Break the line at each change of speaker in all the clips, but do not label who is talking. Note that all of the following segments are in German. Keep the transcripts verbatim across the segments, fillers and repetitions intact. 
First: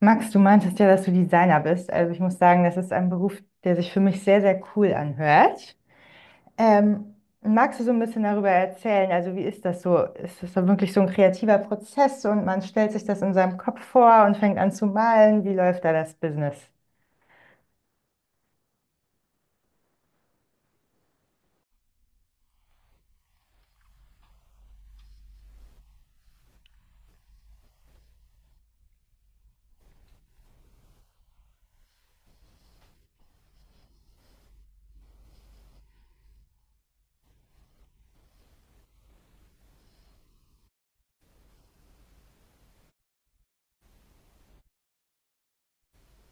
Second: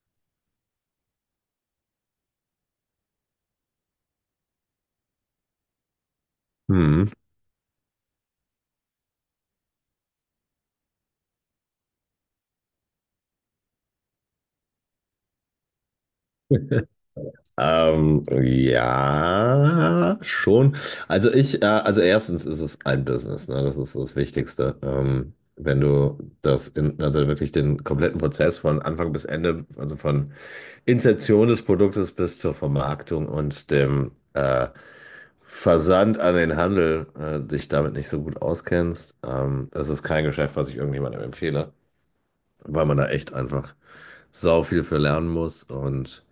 Max, du meintest ja, dass du Designer bist. Also ich muss sagen, das ist ein Beruf, der sich für mich sehr, sehr cool anhört.
Hm.
Ähm, Magst du so ein bisschen darüber erzählen? Also wie ist das so? Ist das so wirklich so ein kreativer Prozess und man stellt sich das in seinem Kopf vor und fängt an zu malen? Wie läuft da das Business?
Ähm, ja, schon. Also ich, äh, also erstens ist es ein Business, ne? Das ist das Wichtigste. Ähm, wenn du das in, also wirklich den kompletten Prozess von Anfang bis Ende, also von Inzeption des Produktes bis zur Vermarktung und dem äh, Versand an den Handel, äh, dich damit nicht so gut auskennst, ähm, das ist kein Geschäft, was ich irgendjemandem empfehle, weil man da echt einfach sau viel für lernen muss und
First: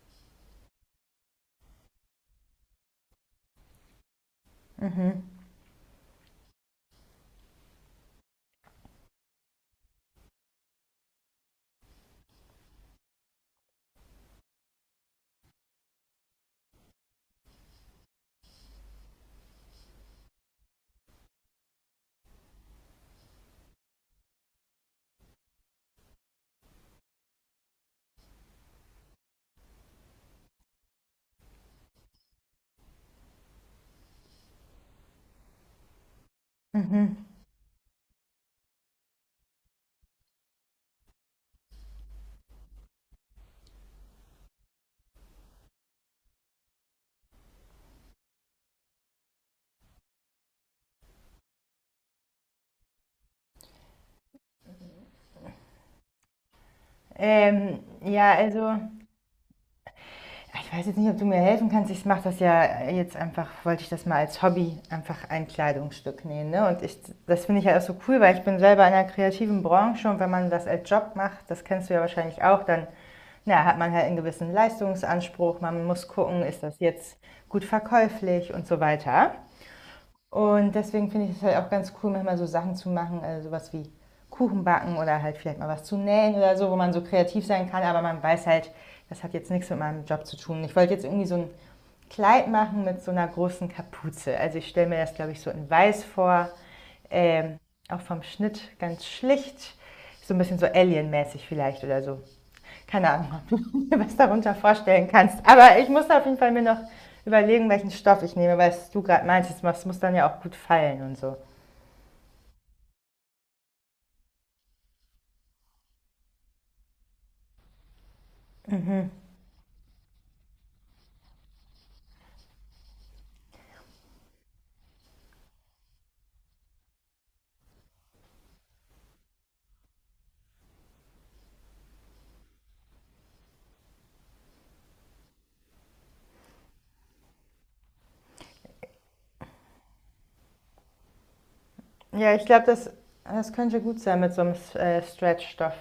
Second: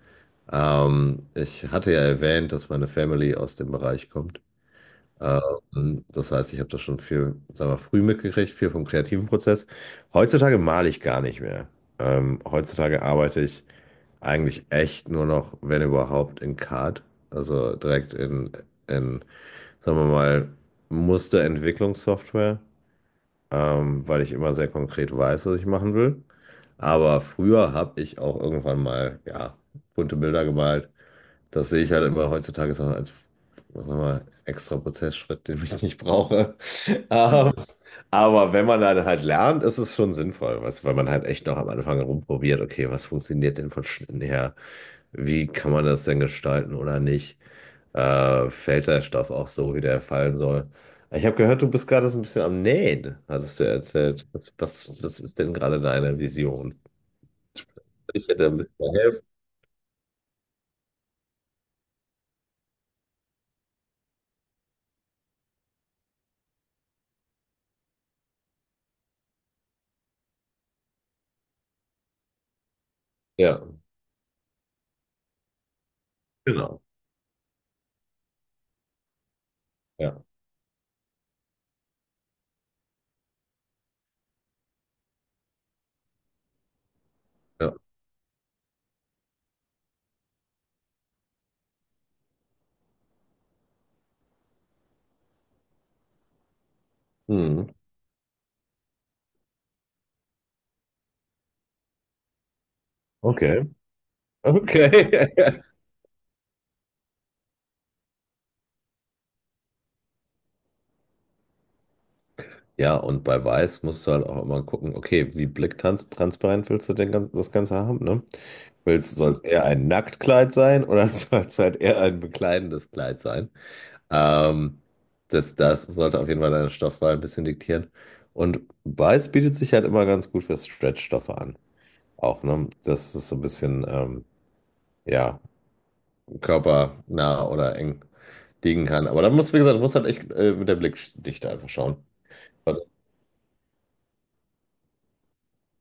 Ähm, ich hatte ja erwähnt, dass meine Family aus dem Bereich kommt.
Mhm,
Ähm, das heißt, ich habe das schon viel, sagen wir, früh mitgekriegt, viel vom kreativen Prozess. Heutzutage male ich gar nicht mehr. Ähm, heutzutage arbeite ich eigentlich echt nur noch, wenn überhaupt, in C A D, also direkt in, in, sagen wir mal, Musterentwicklungssoftware, ähm, weil ich immer sehr konkret weiß, was ich machen will. Aber früher habe ich auch irgendwann mal, ja, bunte Bilder gemalt. Das sehe ich halt immer heutzutage so als, was sagen wir extra Prozessschritt, den ich nicht brauche.
mhm.
Ähm, Mhm. Aber wenn man dann halt lernt, ist es schon sinnvoll, was, weil man halt echt noch am Anfang rumprobiert, okay, was funktioniert denn von Schnitten her? Wie kann man das denn gestalten oder nicht? Äh, fällt der Stoff auch so, wie der fallen soll? Ich habe gehört, du bist gerade so ein bisschen am Nähen, hattest du erzählt. Was, was, was ist denn gerade deine Vision?
Ähm,
Ich
ja,
hätte ein
also.
bisschen helfen.
Ja, ich weiß jetzt nicht, ob du mir helfen kannst. Ich mache das ja jetzt einfach, wollte ich das mal als Hobby einfach ein Kleidungsstück nähen. Ne? Und ich, das finde ich ja halt auch so cool, weil ich bin selber in einer kreativen Branche und wenn man das als Job macht, das kennst du ja wahrscheinlich auch, dann
Ja,
na, hat man halt einen gewissen Leistungsanspruch. Man muss gucken, ist das
genau.
jetzt gut verkäuflich und so weiter.
Ja,
Und deswegen finde ich es halt auch ganz cool, manchmal so Sachen zu machen, äh, sowas wie Kuchen backen oder halt vielleicht mal was zu nähen oder so, wo man so kreativ sein
ja.
kann, aber man weiß halt, das hat jetzt nichts mit meinem Job zu tun. Ich wollte jetzt irgendwie so ein Kleid machen mit so einer großen Kapuze. Also ich stelle mir das, glaube ich, so in weiß vor, ähm,
Hm.
auch vom Schnitt ganz schlicht, so ein bisschen so Alien-mäßig vielleicht oder so keine Ahnung, ob
Okay.
du mir was darunter vorstellen
Okay.
kannst. Aber ich muss auf jeden Fall mir noch überlegen, welchen Stoff ich nehme, weil du gerade meintest, es muss dann ja auch gut fallen und so.
Ja, und bei Weiß musst du halt auch immer gucken, okay, wie blicktransparent willst du denn ganz, das Ganze haben, ne? Willst, soll es eher ein Nacktkleid sein oder soll es halt eher ein bekleidendes Kleid sein? Ähm, das, das sollte auf jeden Fall deine Stoffwahl ein bisschen diktieren. Und Weiß bietet sich halt immer ganz gut für Stretchstoffe an. Auch, ne? Dass es so ein bisschen, ähm, ja, körpernah oder eng liegen kann. Aber da muss, wie gesagt, muss halt echt äh, mit der Blickdichte einfach schauen.
Ja, ich glaube,
Also,
das, das könnte gut sein mit so einem äh, Stretch-Stoff.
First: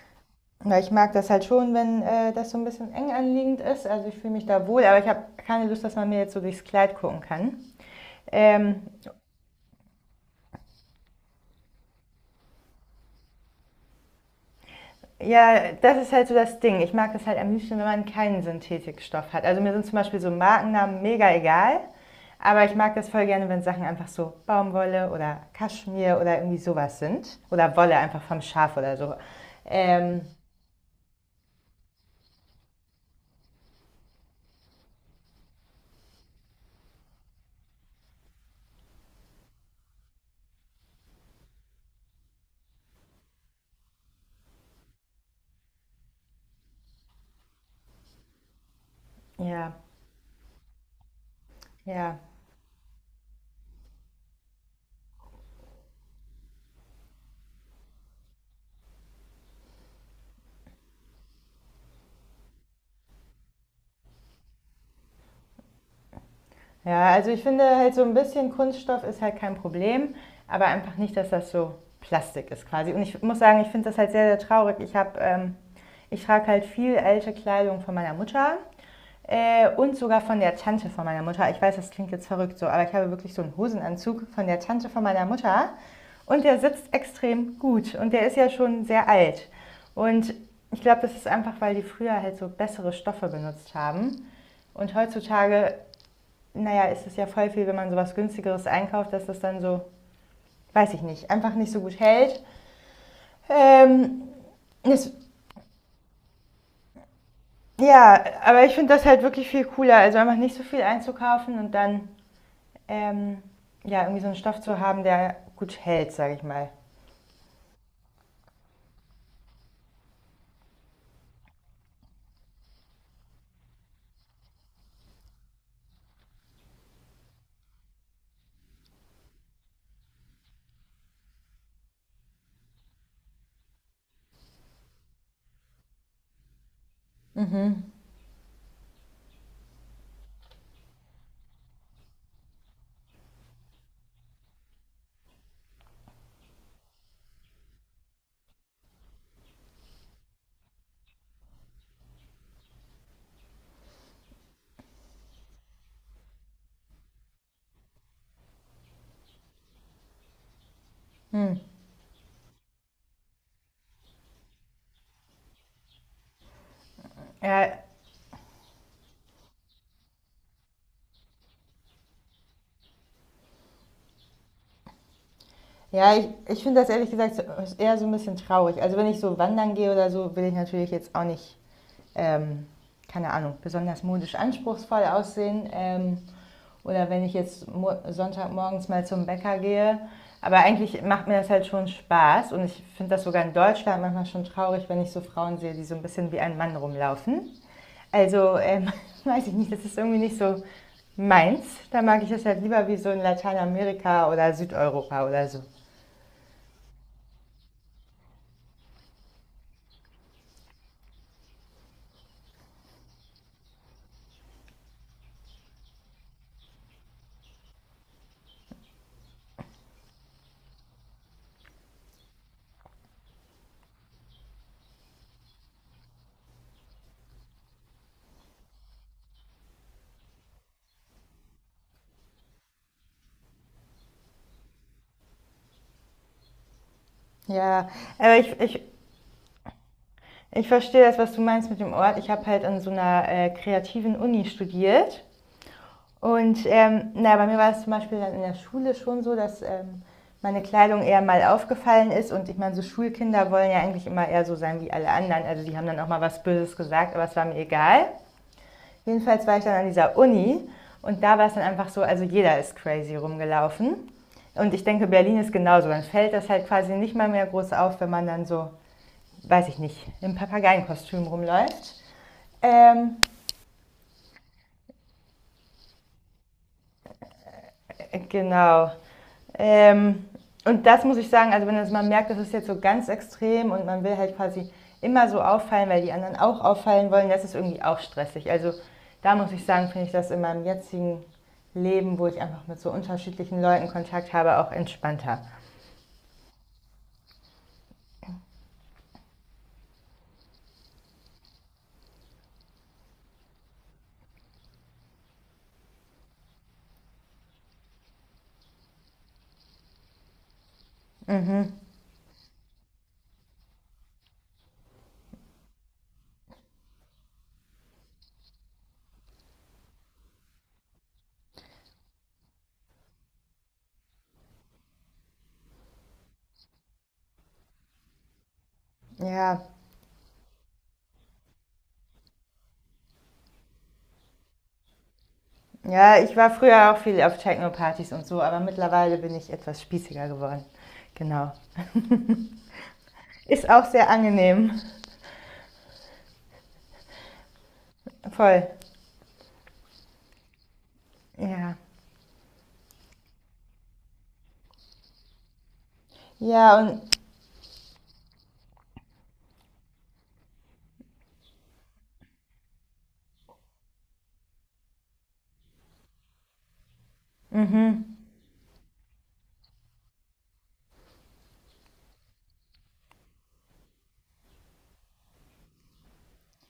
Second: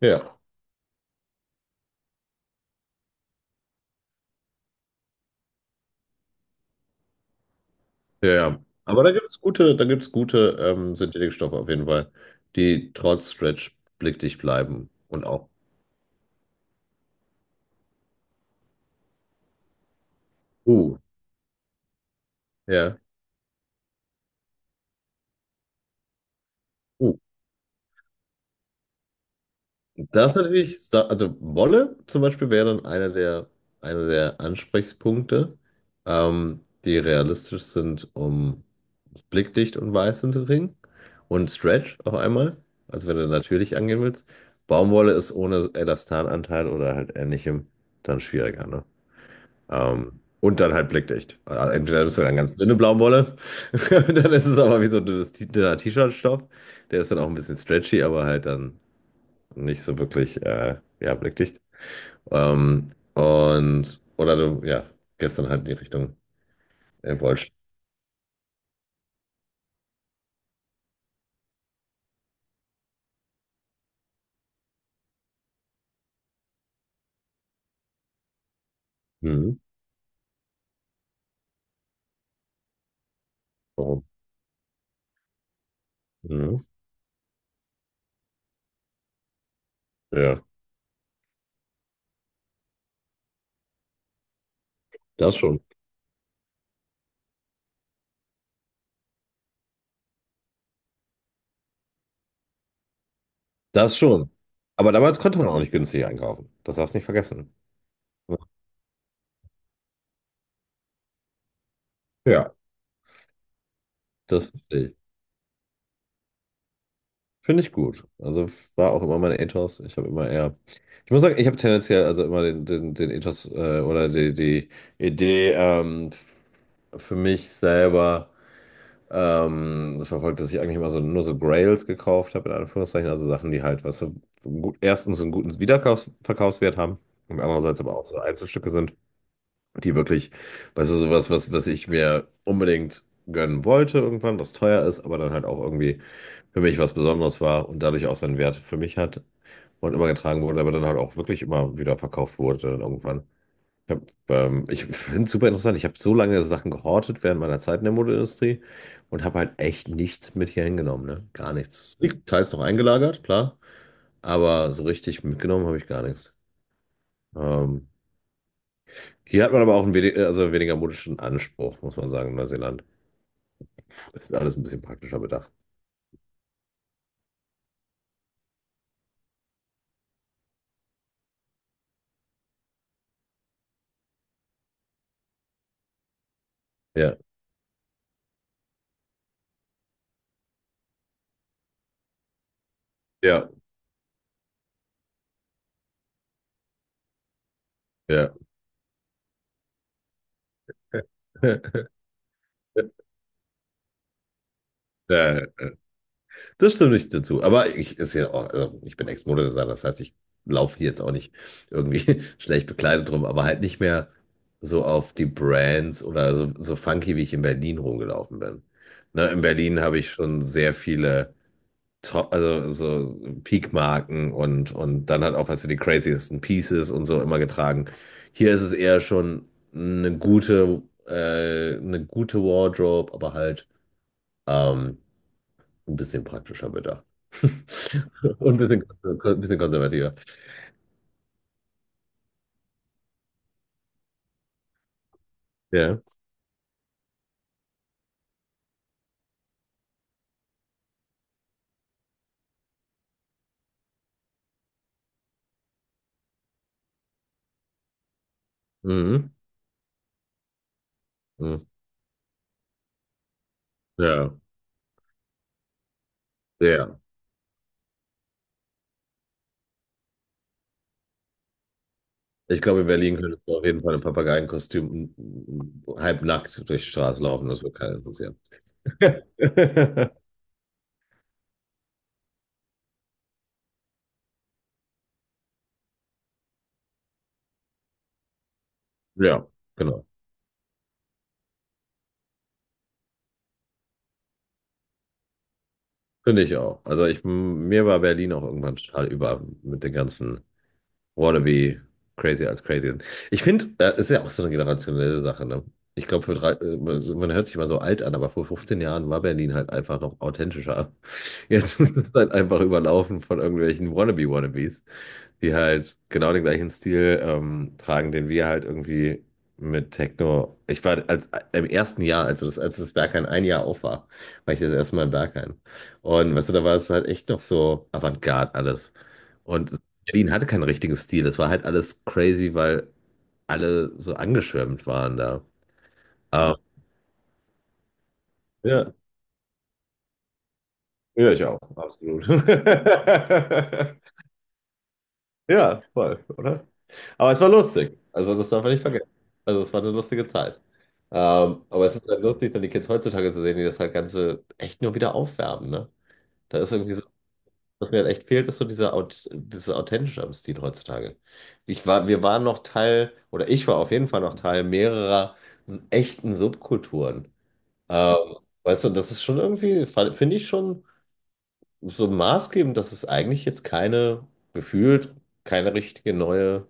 ja.
Weil ich mag das halt schon, wenn äh, das so ein bisschen eng anliegend ist. Also ich fühle mich da wohl, aber ich habe keine Lust, dass man mir jetzt so durchs Kleid gucken kann.
Ja, ja.
Ähm,
Aber da gibt es gute, da gibt's gute ähm, Synthetikstoffe auf jeden Fall, die trotz Stretch blickdicht bleiben. Und auch.
Ja, das ist halt so das Ding. Ich mag es halt am liebsten, wenn man keinen Synthetikstoff hat. Also mir sind zum Beispiel so
Uh,
Markennamen mega egal, aber ich mag
ja.
das voll gerne, wenn Sachen einfach so Baumwolle oder Kaschmir oder irgendwie sowas
Uh.
sind. Oder Wolle einfach vom Schaf oder so. Ähm,
Das ist natürlich, sa- also Wolle zum Beispiel wäre dann einer der, einer der Ansprechpunkte, ähm, die realistisch sind, um blickdicht und weiß hinzukriegen. Und Stretch auf einmal, also wenn du natürlich angehen willst. Baumwolle ist ohne Elastananteil oder halt ähnlichem dann schwieriger, ne?
ja,
Ähm, und dann halt blickdicht. Also entweder
ja.
nimmst du dann ganz dünne Baumwolle, dann ist es aber wie so ein dünnes, T- dünner T-Shirt-Stoff. Der ist dann auch ein bisschen stretchy, aber halt dann nicht so wirklich, äh, ja, blickdicht. Ähm, und, oder du, ja, gestern halt in die Richtung
Ja,
äh,
also ich
Wollsch.
finde halt so ein bisschen Kunststoff ist halt kein Problem, aber einfach nicht, dass das so Plastik ist quasi. Und ich muss sagen, ich finde das halt sehr, sehr traurig. Ich habe, ähm, ich trage halt viel alte Kleidung von meiner Mutter.
Mhm.
Äh, und sogar von der Tante von meiner Mutter. Ich weiß, das klingt jetzt verrückt so, aber ich habe wirklich so einen
Warum?
Hosenanzug von der Tante von meiner Mutter. Und
Mhm.
der sitzt extrem gut. Und der ist ja schon sehr alt. Und
Ja,
ich glaube, das ist einfach, weil die früher halt so bessere Stoffe benutzt haben. Und
das schon.
heutzutage, naja, ist es ja voll viel, wenn man sowas günstigeres einkauft, dass das dann so, weiß ich nicht, einfach nicht so gut hält.
Das
Ähm,
schon. Aber
das,
damals konnte man auch nicht günstig einkaufen. Das darfst du nicht vergessen.
ja, aber ich finde das halt wirklich viel cooler. Also einfach nicht so viel einzukaufen und dann
Ja,
ähm, ja, irgendwie so einen
das
Stoff zu
verstehe ich.
haben, der gut hält, sage ich mal.
Finde ich gut. Also war auch immer mein Ethos. Ich habe immer eher, ich muss sagen, ich habe tendenziell also immer den, den, den Ethos äh, oder die, die Idee ähm, für mich selber ähm, so verfolgt, dass ich eigentlich immer so nur so Grails gekauft habe, in Anführungszeichen. Also Sachen, die halt, was weißt du, gut, erstens einen guten Wiederverkaufswert haben und andererseits aber auch so Einzelstücke sind, die wirklich, weißt du, sowas, was, was ich mir unbedingt gönnen wollte irgendwann, was teuer ist, aber dann halt auch irgendwie für mich was Besonderes war und dadurch auch seinen Wert für mich hat und immer getragen wurde, aber dann halt auch wirklich immer wieder verkauft wurde dann irgendwann. Ich, hab, ähm, Ich finde es super interessant. Ich habe so lange Sachen gehortet während meiner Zeit in der Modeindustrie und habe halt echt nichts mit hier hingenommen, ne? Gar nichts. Liegt Teils noch eingelagert, klar, aber so richtig mitgenommen habe ich gar nichts.
Ja,
Ähm, hier hat man aber auch einen wedi- also weniger modischen Anspruch, muss man sagen, in Neuseeland. Das ist alles ein bisschen praktischer bedacht.
ja ich, ich finde das ehrlich gesagt so eher so ein bisschen traurig. Also wenn ich so wandern gehe oder so, will ich natürlich jetzt auch nicht ähm, keine Ahnung, besonders modisch anspruchsvoll aussehen. Ähm, oder
Ja,
wenn ich jetzt mo- Sonntagmorgens mal zum Bäcker gehe. Aber eigentlich macht mir das halt schon Spaß und ich finde das sogar
ja,
in Deutschland manchmal schon traurig, wenn ich so Frauen sehe, die so ein bisschen wie ein Mann rumlaufen.
ja.
Also ähm, weiß ich nicht, das ist irgendwie nicht so meins. Da mag ich das halt lieber wie so in Lateinamerika oder Südeuropa
Ja,
oder so.
das stimmt nicht dazu. Aber ich, ist ja auch, also ich bin Ex-Modedesigner, das heißt, ich laufe hier jetzt auch nicht irgendwie schlecht bekleidet rum, aber halt nicht mehr so auf die Brands oder so, so funky, wie ich in Berlin rumgelaufen bin. Ne, in Berlin habe ich schon sehr viele Top, also so Peak-Marken und, und dann halt auch, weißt du, die craziesten Pieces und so immer getragen. Hier ist es eher schon eine gute, äh, eine gute Wardrobe, aber halt. Ähm, ein bisschen praktischer bedacht.
Ja, aber ich,
Und ein
ich
bisschen, ein bisschen konservativer.
ich verstehe das, was du meinst mit dem Ort. Ich habe halt an so einer äh, kreativen Uni studiert.
Ja.
Und ähm, na, bei mir war es zum Beispiel dann in der Schule schon so, dass ähm, meine Kleidung eher mal aufgefallen ist. Und ich meine, so Schulkinder wollen ja eigentlich immer eher so sein wie alle anderen. Also die haben dann auch mal was Böses gesagt, aber es war mir egal.
Mhm.
Jedenfalls war ich dann an dieser Uni und da war es dann
Mhm.
einfach so, also jeder ist crazy rumgelaufen.
Ja.
Und ich denke, Berlin ist genauso. Dann fällt das halt quasi
Ja.
nicht mal mehr groß auf, wenn man dann so, weiß ich nicht, im Papageienkostüm rumläuft.
Ich glaube, in Berlin
Ähm,
könntest du auf jeden Fall im Papageienkostüm mm, mm, halbnackt durch die Straße laufen. Das wird keinen interessieren.
genau. Ähm, und das muss ich sagen, also wenn das man merkt, das ist jetzt so ganz extrem und man will halt quasi immer so auffallen, weil die anderen auch auffallen wollen, das ist irgendwie auch stressig. Also da
Ja,
muss ich sagen,
genau.
finde ich das in meinem jetzigen Leben, wo ich einfach mit so unterschiedlichen Leuten Kontakt habe, auch entspannter.
Finde ich auch. Also ich, mir war Berlin auch irgendwann total über mit den ganzen Wannabe crazy als crazy sind. Ich finde, äh, ist ja auch so eine generationelle Sache, ne? Ich glaube, für drei, äh, man man hört sich mal so alt an, aber vor fünfzehn Jahren war Berlin halt einfach noch authentischer. Jetzt ist es halt einfach überlaufen von irgendwelchen Wannabe-Wannabes, die halt genau den gleichen Stil ähm, tragen, den wir halt irgendwie mit Techno. Ich war als im ersten Jahr, also das, als das Berghain ein Jahr auf war, war ich das erste Mal im Berghain. Und weißt du, da war es halt echt noch so Avantgarde alles.
Ja,
Und Berlin hatte keinen richtigen Stil. Das war halt alles crazy, weil alle so angeschwärmt waren da.
ja, ich war
Ähm,
früher auch viel auf Techno-Partys und so, aber
Ja,
mittlerweile bin ich etwas spießiger geworden.
ja, ich
Genau.
auch, absolut.
Ist auch sehr angenehm.
Ja, voll, oder? Aber es war lustig. Also, das darf
Voll.
man nicht vergessen. Also, es war eine lustige Zeit. Ähm,
Ja.
aber es ist halt lustig, dann die Kids heutzutage zu sehen, die das halt Ganze echt nur wieder aufwärmen, ne? Da ist
Ja,
irgendwie
und
was mir halt echt fehlt, ist so dieser, Aut dieses Authentische am Stil heutzutage. Ich war, wir waren noch Teil, oder ich war auf jeden Fall noch Teil mehrerer s- echten Subkulturen. Ähm, weißt du, das ist schon irgendwie, fa- finde ich schon so maßgebend, dass es eigentlich jetzt keine, gefühlt, keine richtige neue,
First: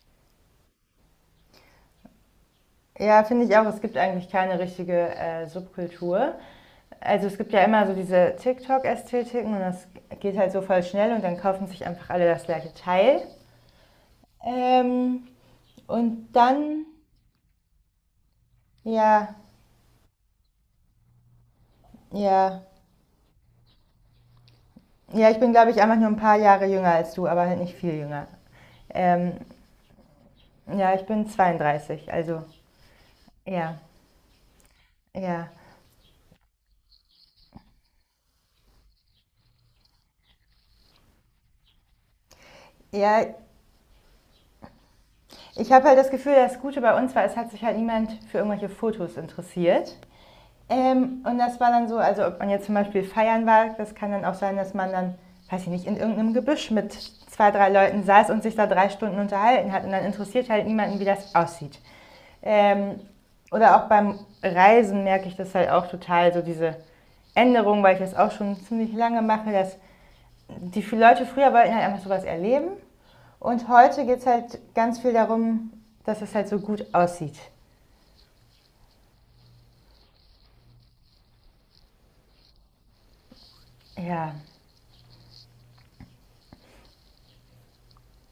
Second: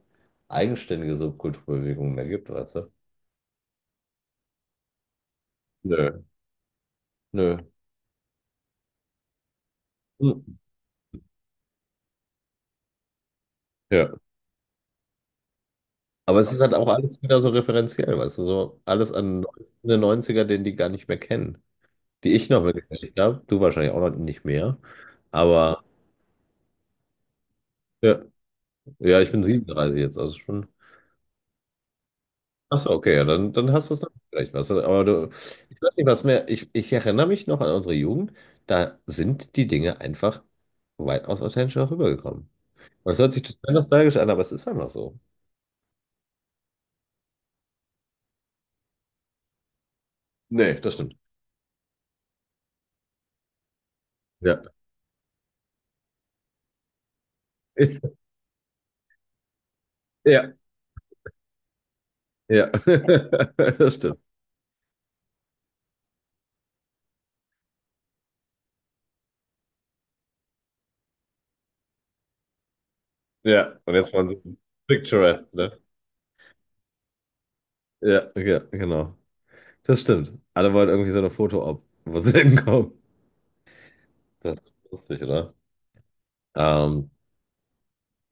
eigenständige Subkulturbewegung mehr gibt, weißt du?
ja, finde ich auch. Es gibt eigentlich keine richtige äh,
Nö,
Subkultur. Also es gibt
nö.
ja immer so diese TikTok-Ästhetiken und das geht
Hm.
halt so voll schnell und dann kaufen sich einfach alle das gleiche Teil.
Ja.
Ähm, und
Aber es ist halt
dann,
auch alles wieder so referenziell, weißt du, so alles
ja,
an den Neunziger den die gar nicht mehr kennen. Die ich
ja.
noch mitgekriegt habe. Du wahrscheinlich auch noch nicht mehr.
Ja, ich bin, glaube ich,
Aber
einfach nur ein paar Jahre jünger als du, aber halt nicht viel
ja,
jünger.
ja, ich
Ähm,
bin siebenunddreißig jetzt, also schon.
ja, ich bin zweiunddreißig, also
Achso, okay, ja, dann, dann
ja,
hast du es noch vielleicht was. Aber du,
ja.
ich weiß nicht, was mehr. Ich, ich erinnere mich noch an unsere Jugend. Da sind die Dinge einfach weitaus authentischer rübergekommen. Und es hört
Ja,
sich total nostalgisch an, aber es ist einfach so.
ich habe halt das Gefühl, das Gute bei uns war, es hat sich halt niemand für irgendwelche Fotos interessiert.
Nee, das stimmt.
Ähm, und das war dann so, also ob man jetzt zum Beispiel feiern war, das kann dann auch sein,
Ja.
dass man dann, weiß ich nicht, in irgendeinem Gebüsch mit zwei, drei Leuten saß und sich da drei Stunden unterhalten hat. Und dann interessiert
Ja,
halt niemanden, wie das aussieht.
ja.
Ähm, oder auch
Das
beim
stimmt.
Reisen merke ich das halt auch total, so diese Änderung, weil ich das auch schon ziemlich lange mache, dass die viele Leute früher wollten halt einfach sowas erleben. Und
Ja. Und
heute
jetzt
geht es
waren sie
halt ganz viel
picturesque,
darum,
ne?
dass es halt so gut aussieht.
Ja, ja, genau. Das stimmt. Alle wollen irgendwie so eine Foto-Op, wo sie hinkommen.
Ja.
Das ist lustig, oder? Ähm,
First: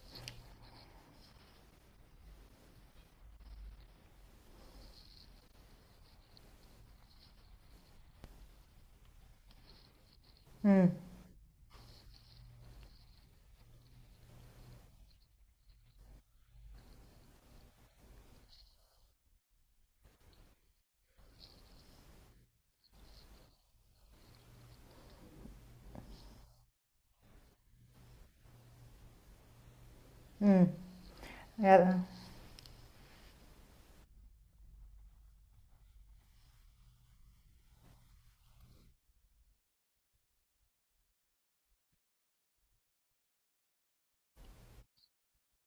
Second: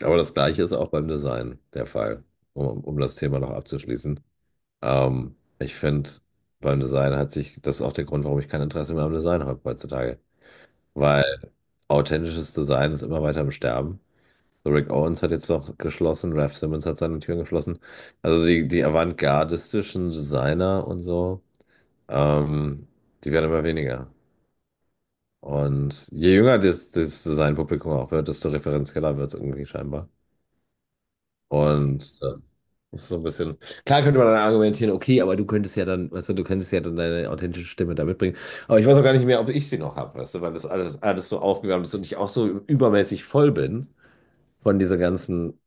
aber das Gleiche ist auch beim Design der Fall, um, um das Thema noch abzuschließen. Ähm, ich finde, beim Design hat sich, das ist auch der Grund, warum ich kein Interesse mehr am Design habe heutzutage.
Hm.
Weil authentisches Design ist immer weiter am Sterben. So Rick Owens hat jetzt noch geschlossen, Raf Simons hat seine Türen geschlossen. Also die, die avantgardistischen Designer und so, ähm, die werden immer weniger. Und je jünger das, das sein Publikum auch wird, desto referenzieller wird es irgendwie scheinbar.
Ja.
Und äh, das ist so ein bisschen. Klar könnte man dann argumentieren, okay, aber du könntest ja dann, weißt du, du könntest ja dann deine authentische Stimme da mitbringen. Aber ich weiß auch gar nicht mehr, ob ich sie noch habe, weißt du, weil das alles, alles so aufgegangen ist und ich auch so übermäßig voll bin von dieser ganzen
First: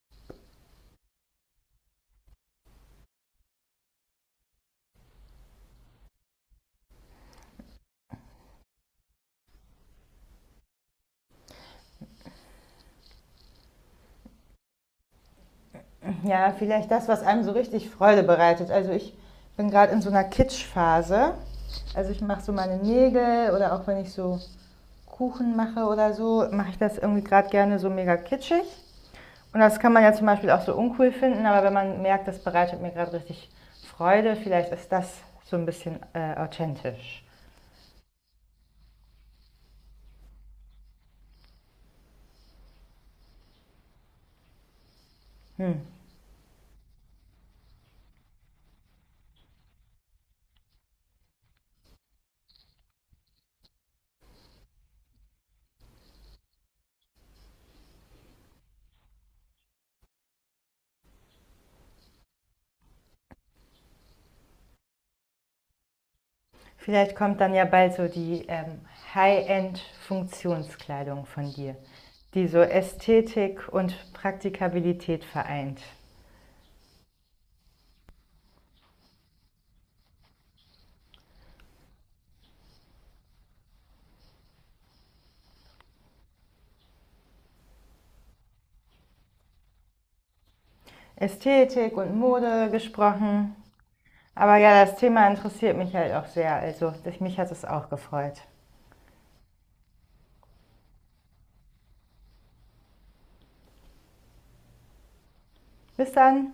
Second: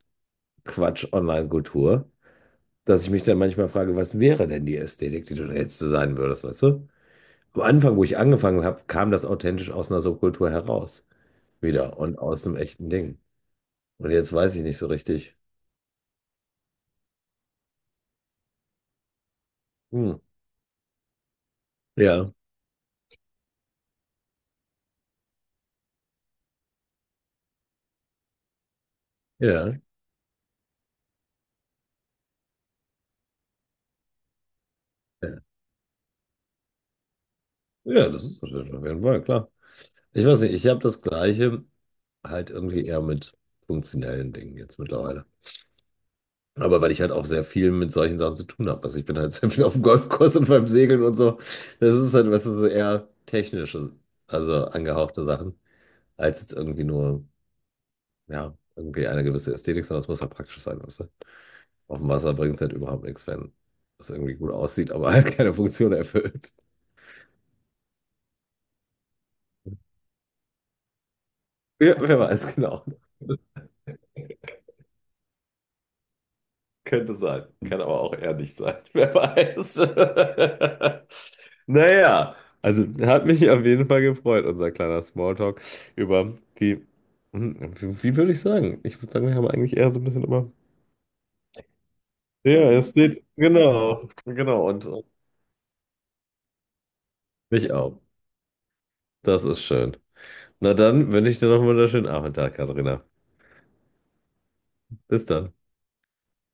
Quatsch-Online-Kultur, dass ich mich dann manchmal frage, was wäre denn die Ästhetik, die du da jetzt designen würdest, weißt du? Am Anfang, wo ich angefangen habe, kam das authentisch aus einer Subkultur heraus. Wieder und aus einem echten Ding. Und jetzt weiß ich nicht so richtig.
Ja, vielleicht das, was einem so richtig Freude bereitet. Also ich bin gerade in so
Hm.
einer Kitschphase. Also ich
Ja,
mache so meine Nägel oder auch wenn ich so Kuchen mache oder so, mache ich das irgendwie gerade gerne so mega kitschig. Und
ja,
das kann man ja zum Beispiel auch so uncool finden, aber wenn man merkt, das bereitet mir gerade richtig Freude, vielleicht ist das
ja,
so ein bisschen äh, authentisch.
ja, das ist natürlich auf jeden Fall klar. Ich weiß nicht, ich habe das Gleiche halt irgendwie eher mit funktionellen Dingen jetzt mittlerweile.
Hm.
Aber weil ich halt auch sehr viel mit solchen Sachen zu tun habe. Also ich bin halt sehr viel auf dem Golfkurs und beim Segeln und so. Das ist halt, was ist eher technische, also angehauchte Sachen, als jetzt irgendwie nur, ja, irgendwie eine gewisse Ästhetik, sondern es muss halt praktisch sein, weißt du? Auf dem Wasser bringt es halt überhaupt nichts, wenn es irgendwie gut aussieht, aber halt keine Funktion erfüllt.
Vielleicht kommt dann ja bald so die ähm, High-End-Funktionskleidung von dir,
Ja, wer
die
weiß
so
genau.
Ästhetik und Praktikabilität vereint.
Könnte sein. Kann aber auch eher nicht sein. Wer weiß. Naja, also hat mich auf jeden Fall gefreut, unser kleiner Smalltalk über die, hm, wie, wie würde ich sagen? Ich würde sagen, wir haben eigentlich eher so ein bisschen immer.
Ästhetik und Mode
Ja, es steht,
gesprochen.
genau,
Aber
genau,
ja,
und
das
und
Thema interessiert mich halt auch sehr. Also mich hat es
mich
auch
auch.
gefreut.
Das ist schön. Na dann wünsche ich dir noch einen wunderschönen Abend, Katharina. Bis dann.
Bis dann.